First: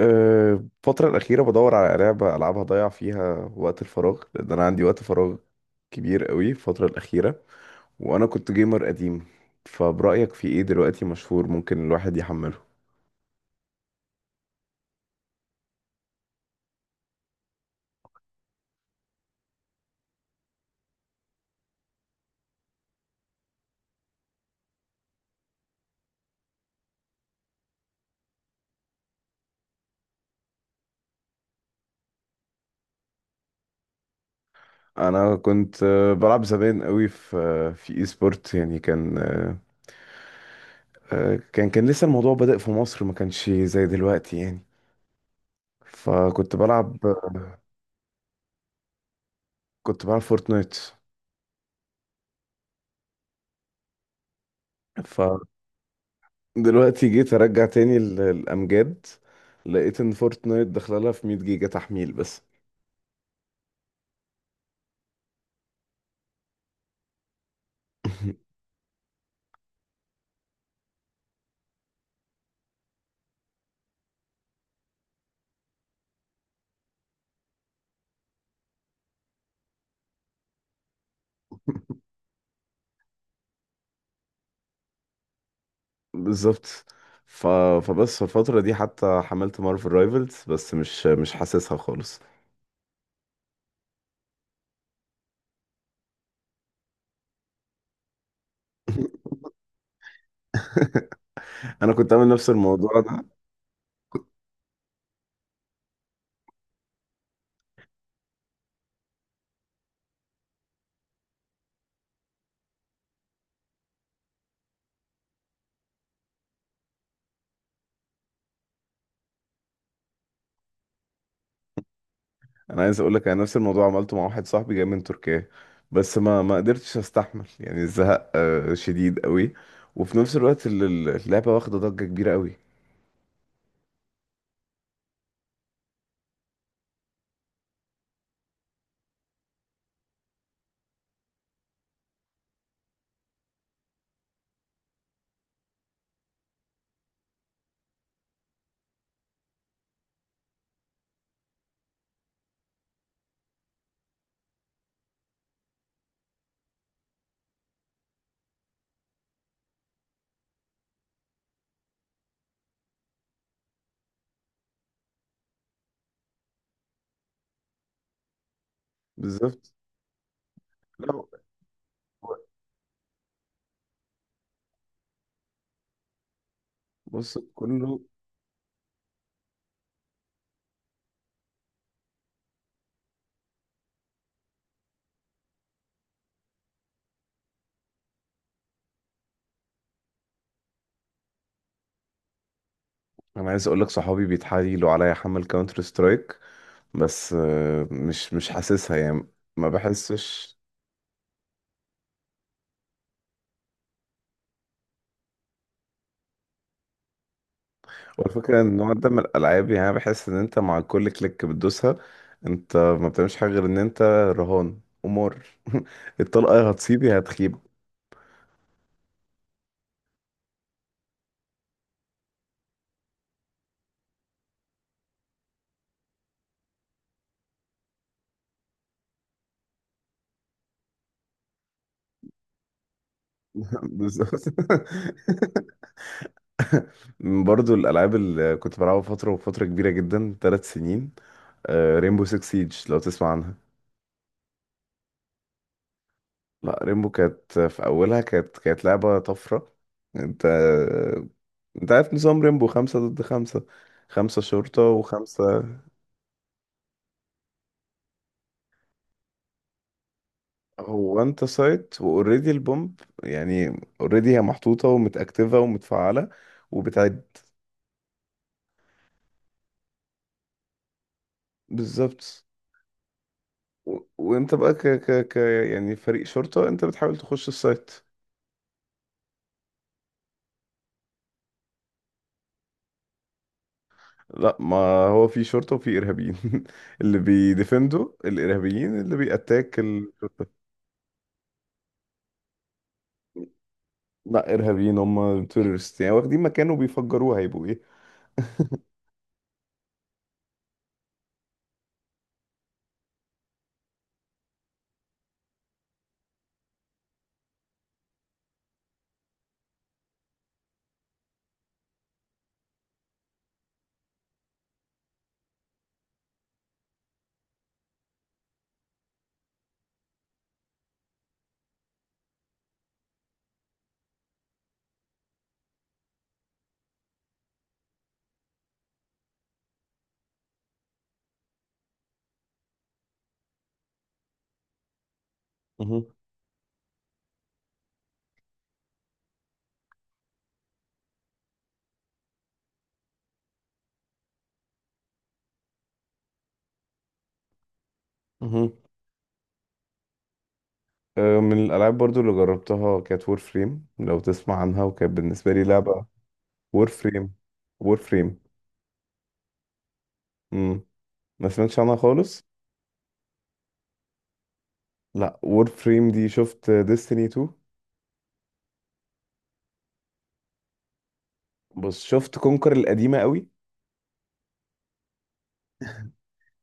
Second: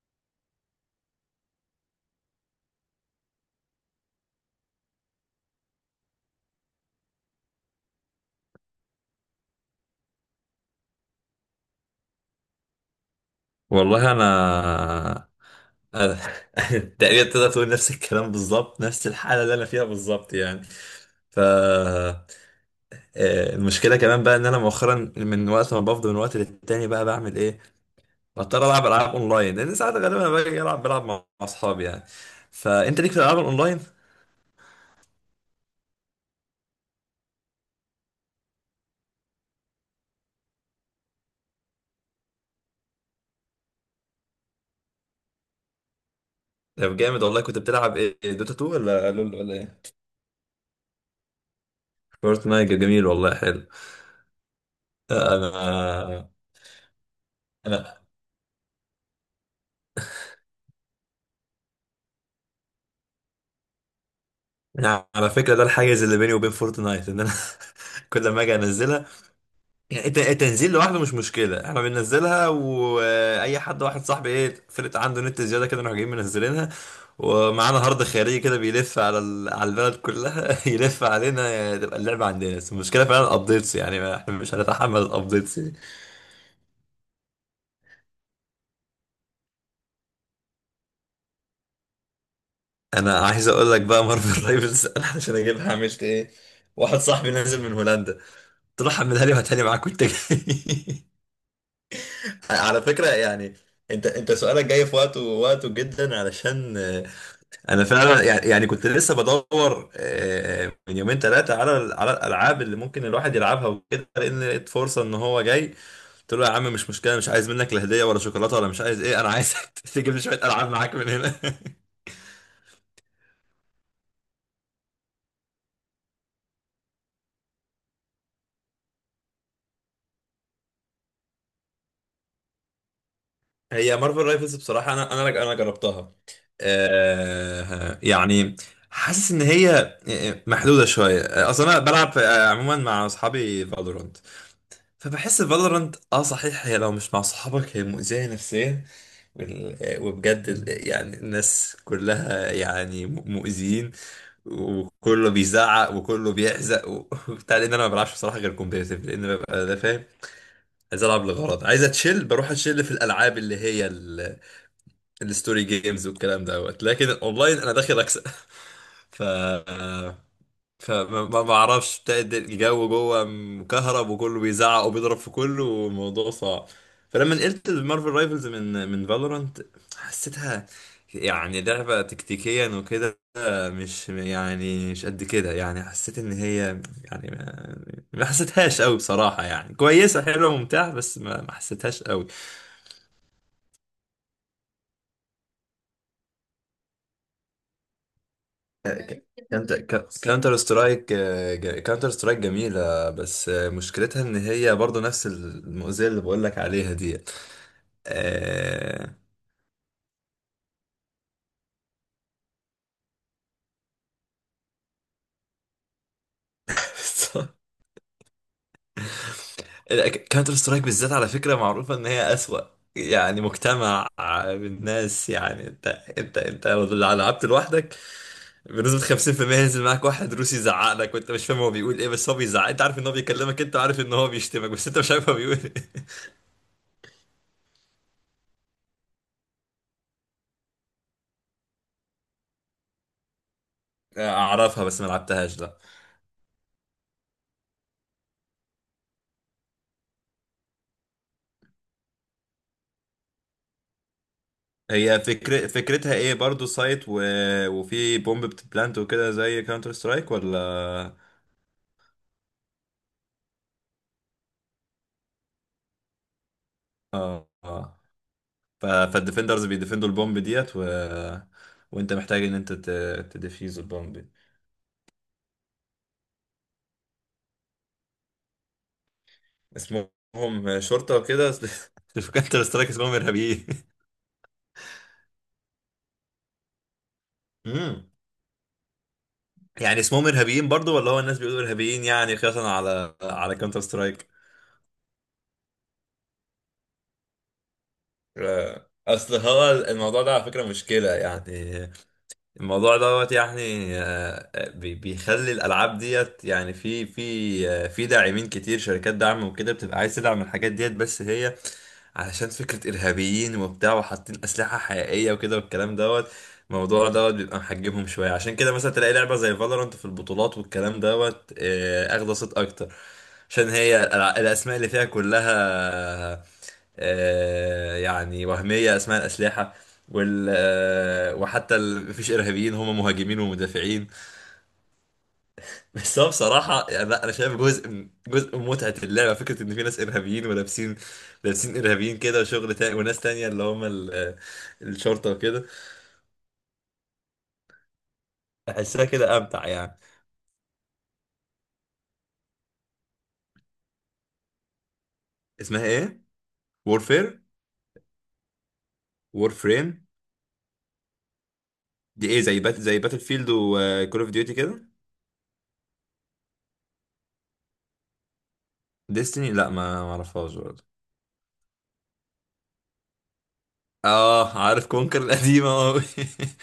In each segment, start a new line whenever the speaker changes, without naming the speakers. أه، الفترة الأخيرة بدور على لعبة ألعبها أضيع فيها وقت الفراغ لأن أنا عندي وقت فراغ كبير قوي الفترة الأخيرة، وأنا كنت جيمر قديم، فبرأيك في إيه دلوقتي مشهور ممكن الواحد يحمله؟
والله أنا تقريبا تقدر تقول نفس الكلام بالظبط، نفس الحاله اللي انا فيها بالظبط يعني. ف آه، المشكله كمان بقى ان انا مؤخرا من وقت ما بفضل من وقت للتاني بقى بعمل ايه، بضطر العب العاب اونلاين، لان ساعات غالبا انا باجي العب بلعب مع اصحابي يعني. فانت ليك في الالعاب الاونلاين؟
أنا كنت بلعب زمان قوي في إي سبورت، يعني كان أه، أه، كان كان لسه الموضوع بادئ في مصر، ما كانش زي دلوقتي يعني. فكنت
طب
بلعب
جامد والله!
آه،
كنت بتلعب ايه، دوتا 2 ولا لول ولا ايه؟
كنت بلعب فورتنايت.
فورتنايت؟ جميل والله، حلو. انا
دلوقتي جيت ارجع تاني
انا
الامجاد، لقيت ان فورتنايت داخله لها في 100 جيجا تحميل بس.
أنا على فكره ده الحاجز اللي بيني وبين فورتنايت ان انا كل ما اجي انزلها، يعني التنزيل لوحده مش مشكلة، احنا بننزلها، واي حد واحد صاحبي ايه فرقة عنده نت زيادة كده نروح جايين منزلينها، ومعانا هارد خارجي كده بيلف على ال... على البلد كلها يلف علينا تبقى اللعبة عندنا. بس المشكلة فعلا الابديتس يعني، احنا مش هنتحمل الابديتس يعني.
بالظبط. ف... فبس في الفتره دي حتى حملت مارفل رايفلز بس مش حاسسها خالص.
انا عايز اقول لك بقى مارفل رايفلز انا عشان اجيبها عملت ايه، واحد صاحبي نازل من هولندا قلت له حملها لي وهاتها لي معاك وانت جاي
انا كنت عامل نفس
على
الموضوع
فكرة
ده.
يعني انت سؤالك جاي في وقته، وقته جدا، علشان انا فعلا يعني يعني كنت لسه بدور من يومين ثلاثه على على الالعاب اللي ممكن الواحد يلعبها وكده، لان لقيت فرصه ان هو جاي، قلت له يا عم مش مشكله، مش عايز منك لا هديه ولا شوكولاته، ولا مش عايز ايه، انا عايز تجيب لي شويه العاب معاك من هنا
انا عايز اقول لك انا نفس الموضوع عملته مع واحد صاحبي جاي من تركيا، بس ما قدرتش استحمل يعني الزهق شديد قوي. وفي نفس الوقت اللعبه واخده ضجه كبيره قوي.
هي مارفل رايفلز بصراحه، انا جربتها. يعني حاسس ان هي محدوده شويه. اصلا انا بلعب عموما مع اصحابي فالورانت. فبحس فالورانت اه صحيح، هي لو مش مع صحابك هي مؤذية نفسيا. وبجد يعني الناس كلها يعني مؤذيين، وكله بيزعق وكله بيحزق وبتاع، لان انا ما بلعبش بصراحة غير كومبيتيتيف، لان ببقى ده فاهم عايز العب لغرض، عايز اتشيل، بروح اتشيل في الالعاب اللي هي الستوري جيمز والكلام دوت، لكن الاونلاين انا داخل اكسب ف
بالظبط.
فما
لا.
ما ما اعرفش بتاعت الجو جوه مكهرب وكله بيزعق وبيضرب في كله والموضوع صعب. فلما
بص
نقلت
كله.
المارفل رايفلز من فالورانت، حسيتها يعني لعبة تكتيكيا وكده، مش يعني مش قد كده يعني، حسيت ان هي يعني ما حسيتهاش قوي بصراحة، يعني كويسة حلوة ممتعة، بس ما حسيتهاش قوي.
انا عايز اقول لك صحابي بيتحايلوا عليا احمل كاونتر سترايك، بس مش حاسسها يعني، ما
كانت كانتر
بحسش.
سترايك، كانتر سترايك جميلة، بس مشكلتها ان هي برضو نفس المؤذية اللي بقولك عليها دي.
والفكره ان النوع ده
آه،
من الالعاب يعني أنا بحس ان انت مع كل كليك بتدوسها، انت ما بتعملش حاجه غير ان انت رهان قمار. الطلقه يا هتصيب يا هتخيب.
كانتر سترايك بالذات على فكرة معروفة ان هي أسوأ يعني مجتمع بالناس. يعني انت لو لعبت لوحدك بنسبة 50% ينزل معاك واحد روسي يزعق لك وانت مش فاهم هو بيقول ايه، بس هو بيزعق، انت عارف ان هو بيكلمك، انت عارف ان هو
بالظبط.
بيشتمك، بس انت مش عارف هو بيقول ايه.
برضو الالعاب اللي كنت بلعبها فتره وفتره كبيره جدا 3 سنين، ريمبو 6 سيج لو تسمع.
اعرفها بس ما لعبتهاش، لا.
لا، ريمبو كانت في اولها، كانت لعبه طفره. انت انت عارف نظام ريمبو، خمسة ضد خمسة، خمسة شرطة
هي
وخمسة.
فكرتها ايه برضو، سايت وفي بومب بتبلانت وكده زي كاونتر سترايك
هو
ولا؟
انت سايت واوريدي البومب، يعني اوريدي هي محطوطة ومتأكتفة ومتفعلة وبتعد.
اه اه. فالديفندرز بيديفندوا البومب ديت وانت
بالظبط.
محتاج ان تديفيوز البومب دي.
وانت بقى ك... ك... ك يعني فريق شرطة، انت بتحاول تخش السايت.
اسمهم شرطة وكده أصل في كاونتر سترايك اسمهم ارهابيين.
لا، ما هو في شرطة وفي إرهابيين. اللي
امم.
بيديفندوا الإرهابيين، اللي بيأتاك
يعني اسمهم
الشرطة.
ارهابيين برضو، ولا هو الناس بيقولوا ارهابيين يعني قياسا على كاونتر سترايك؟
لا، ارهابيين هم تورست، يعني واخدين مكان وبيفجروه هيبقوا ايه.
اصل هو الموضوع ده على فكرة مشكلة يعني، الموضوع دوت يعني، بيخلي الالعاب ديت يعني في داعمين كتير، شركات دعم وكده، بتبقى عايز تدعم الحاجات ديت، بس هي علشان فكرة ارهابيين وبتاع، وحاطين اسلحة حقيقية وكده والكلام دوت، الموضوع دوت بيبقى محجمهم شوية. عشان كده مثلا تلاقي لعبة زي فالورانت في البطولات والكلام دوت اخدة صيت اكتر، عشان هي الاسماء اللي فيها كلها يعني وهمية، اسماء الاسلحة، وال آه، وحتى مفيش ارهابيين، هم مهاجمين ومدافعين.
مهم.
بس هو بصراحه يعني، لا، انا شايف جزء جزء من متعه اللعبه فكره ان في ناس ارهابيين ولابسين، لابسين ارهابيين كده وشغل تاني، وناس تانية اللي هم ال... آه، الشرطه وكده،
مهم.
احسها كده امتع يعني.
من الالعاب برضو اللي جربتها كانت وور فريم لو تسمع عنها، وكانت بالنسبه لي
اسمها
لعبه.
ايه؟
وور فريم.
وورفير.
وور فريم.
وورفريم.
امم ما سمعتش عنها
دي ايه،
خالص.
زي زي باتل فيلد وكول اوف ديوتي كده؟
لا، وور فريم دي شفت ديستني 2؟
ديستني؟ لا ما اعرفهاش برضه.
بس شفت كونكر القديمه قوي.
اه عارف كونكر القديمه.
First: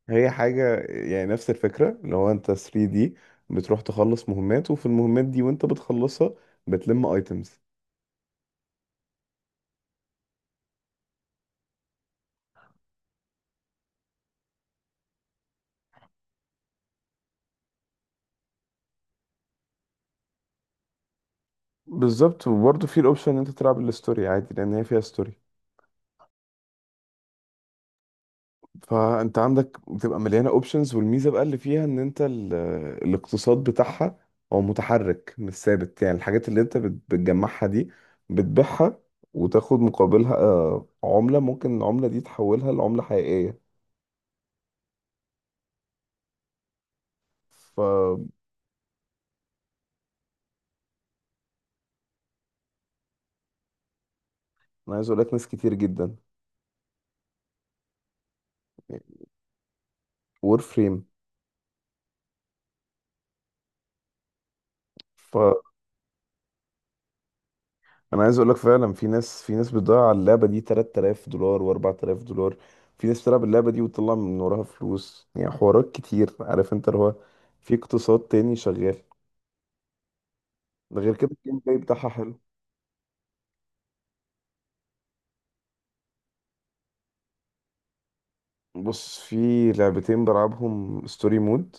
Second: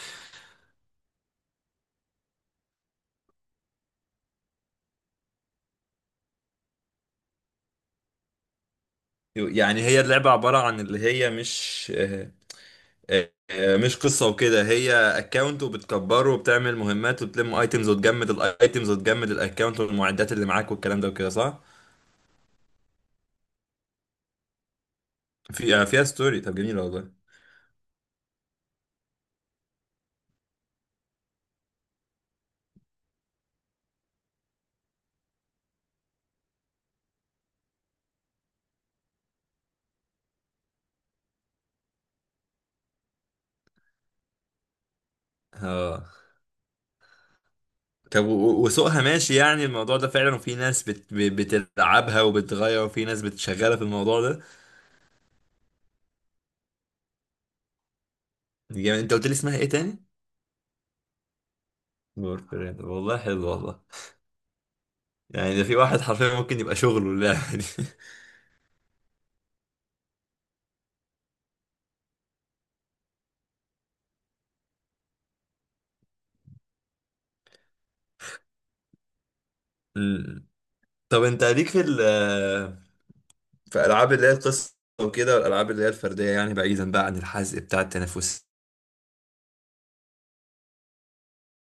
هي حاجه يعني نفس الفكره اللي هو انت 3 دي بتروح تخلص مهمات، وفي المهمات دي وانت بتخلصها بتلم ايتمز.
يعني هي اللعبه عباره عن اللي هي مش مش قصة وكده، هي اكونت وبتكبره وبتعمل مهمات وبتلم ايتمز، وتجمد الايتمز وتجمد الاكونت والمعدات اللي معاك والكلام ده وكده، صح؟
بالظبط. وبرضه في الاوبشن ان انت تلعب الستوري عادي لان هي فيها ستوري.
في فيها ستوري، طب جميل والله.
فانت عندك بتبقى مليانه اوبشنز، والميزه بقى اللي فيها ان انت الاقتصاد بتاعها هو متحرك مش ثابت، يعني الحاجات اللي انت بتجمعها دي بتبيعها وتاخد مقابلها عمله، ممكن العمله دي تحولها لعمله حقيقيه.
اه.
فانا
طب وسوقها ماشي، يعني الموضوع ده فعلا، وفي ناس بتلعبها وبتغير، وفي ناس بتشغلها في الموضوع ده.
عايز اقول لك ناس كتير جدا.
يعني انت قلت لي اسمها ايه تاني؟
وور فريم.
بورفرين، والله حلو والله، يعني ده في واحد حرفيا ممكن يبقى شغله اللعبة دي
انا عايز اقول لك فعلا في ناس، في ناس بتضيع على اللعبه دي 3000 دولار و4000 دولار. في ناس بتلعب اللعبه دي وتطلع من وراها فلوس، يعني حوارات كتير، عارف انت اللي هو في اقتصاد تاني شغال.
مم.
ده غير
طب
كده
انت
الجيم
ليك
بلاي
في ال
بتاعها حلو.
آه، فالعاب اللي هي القصه وكده، والالعاب اللي هي الفرديه، يعني بعيدا بقى عن الحزق بتاع التنافسيه
بص في لعبتين بلعبهم ستوري مود.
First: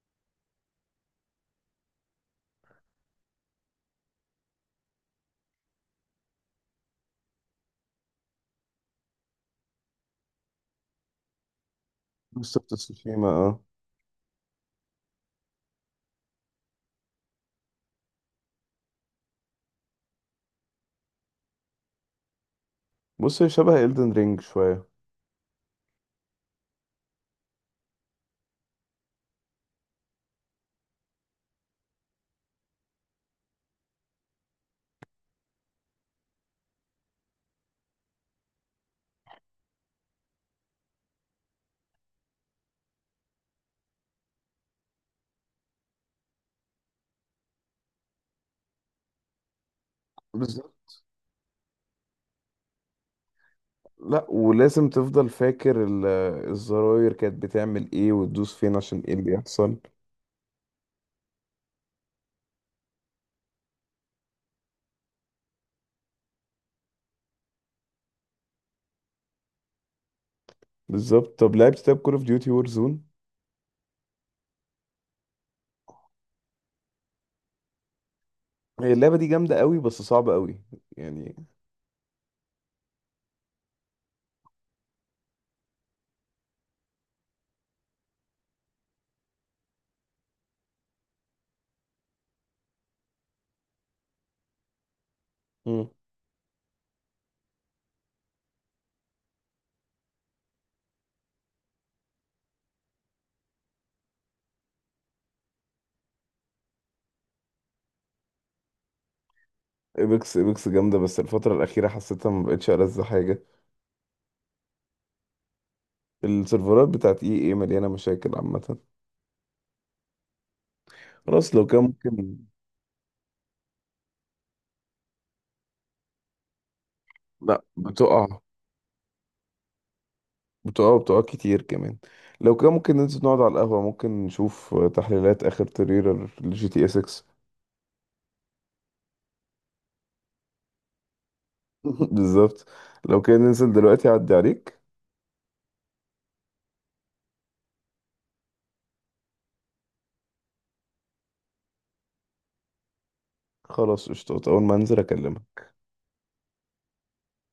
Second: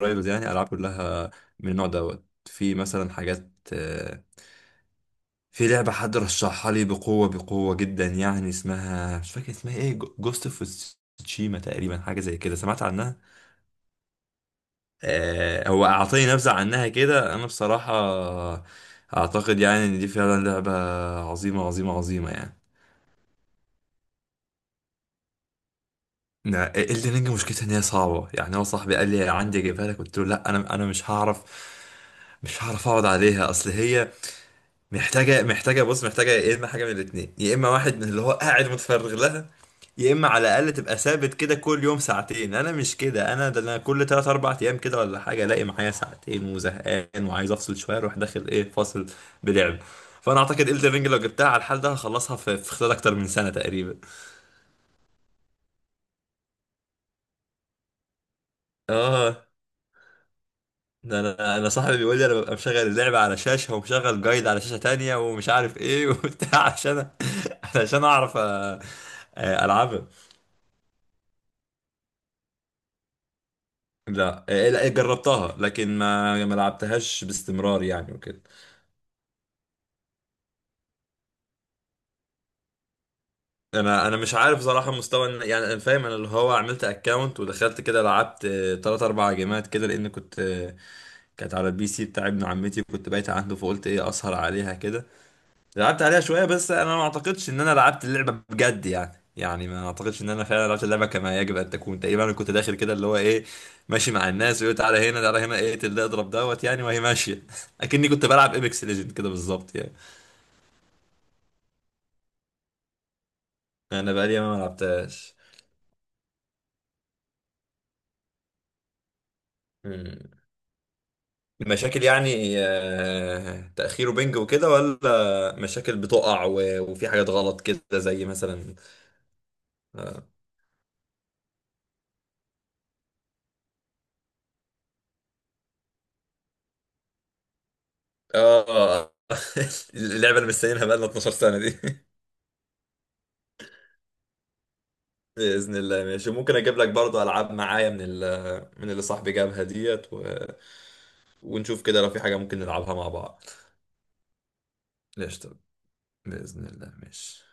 والرايفلز يعني، العاب كلها من النوع دوت؟ في مثلا حاجات في لعبه حد رشحها لي بقوه بقوه جدا يعني، اسمها مش فاكر اسمها ايه، جوست اوف تشيما تقريبا، حاجه زي كده،
بس
سمعت عنها؟
بتستشيما اه.
هو اعطيني نبذه عنها كده، انا بصراحه اعتقد يعني ان دي فعلا لعبه عظيمه عظيمه عظيمه يعني.
بص هي شبه إلدن رينج شويه.
الليرنج مشكلتها ان هي صعبه يعني، هو صاحبي قال لي عندي اجيبها لك، قلت له لا انا مش هعرف اقعد عليها، اصل هي محتاجه، بص محتاجه يا اما حاجه من الاثنين، يا اما واحد من اللي هو قاعد متفرغ لها، يا اما على الاقل تبقى ثابت كده كل يوم ساعتين. انا مش كده، انا ده انا كل 3 4 ايام كده ولا حاجه الاقي معايا ساعتين وزهقان وعايز افصل شويه، اروح داخل ايه فاصل بلعب. فانا اعتقد
بالظبط.
الدرينج لو جبتها على الحال ده هخلصها في خلال اكتر من سنه تقريبا.
لا ولازم تفضل فاكر الزراير كانت بتعمل ايه وتدوس فين عشان ايه اللي
اه،
يحصل.
ده انا صاحبي بيقول لي انا ببقى مشغل اللعبه على شاشه ومشغل جايد على شاشه تانية ومش عارف ايه وبتاع عشان عشان اعرف العبها.
بالظبط. طب كول اوف ديوتي وور زون؟
لا إيه، لا جربتها، لكن ما لعبتهاش باستمرار يعني وكده.
هي اللعبة دي جامدة قوي بس صعبة قوي يعني.
انا مش عارف صراحه مستوى يعني انا فاهم، انا اللي هو عملت اكونت ودخلت كده، لعبت 3 4 جيمات كده لان كنت كانت على البي سي بتاع ابن عمتي كنت بايت عنده، فقلت ايه اسهر عليها كده.
مم.
لعبت عليها شوية، بس أنا ما أعتقدش إن أنا لعبت اللعبة بجد يعني، يعني ما أعتقدش إن أنا فعلا لعبت اللعبة كما يجب أن تكون. تقريبا أنا كنت داخل كده اللي هو إيه ماشي مع الناس، ويقول تعالى هنا تعالى هنا ايه، اقتل ده، اضرب دوت، يعني وهي ماشية أكني كنت بلعب إيبكس ليجند كده بالظبط يعني.
ايبكس ايبكس جامدة بس الفترة الأخيرة حسيتها ما بقتش ألذ حاجة.
أنا بقالي ما لعبتهاش.
السيرفرات بتاعت اي اي مليانة مشاكل عامة.
مم.
خلاص لو كان
مشاكل
ممكن.
يعني تأخير وبنج وكده، ولا مشاكل بتقع وفي حاجات غلط
لا
كده زي
بتقع.
مثلا؟ آه.
بتقع بتقع كتير كمان. لو كان ممكن ننزل نقعد على القهوة ممكن نشوف تحليلات آخر تريلر لجي تي اس 6.
آه، اللعبة اللي مستنيينها بقالنا 12 سنة دي.
بالظبط. لو كان ننزل دلوقتي أعدي عليك.
بإذن الله ماشي، ممكن أجيب لك برضو ألعاب معايا من ال، من اللي صاحبي جابها ديت ونشوف كده لو في حاجة ممكن نلعبها مع بعض.
خلاص قشطات، أول ما أنزل
قشطة.
أكلمك.
بإذن الله ماشي.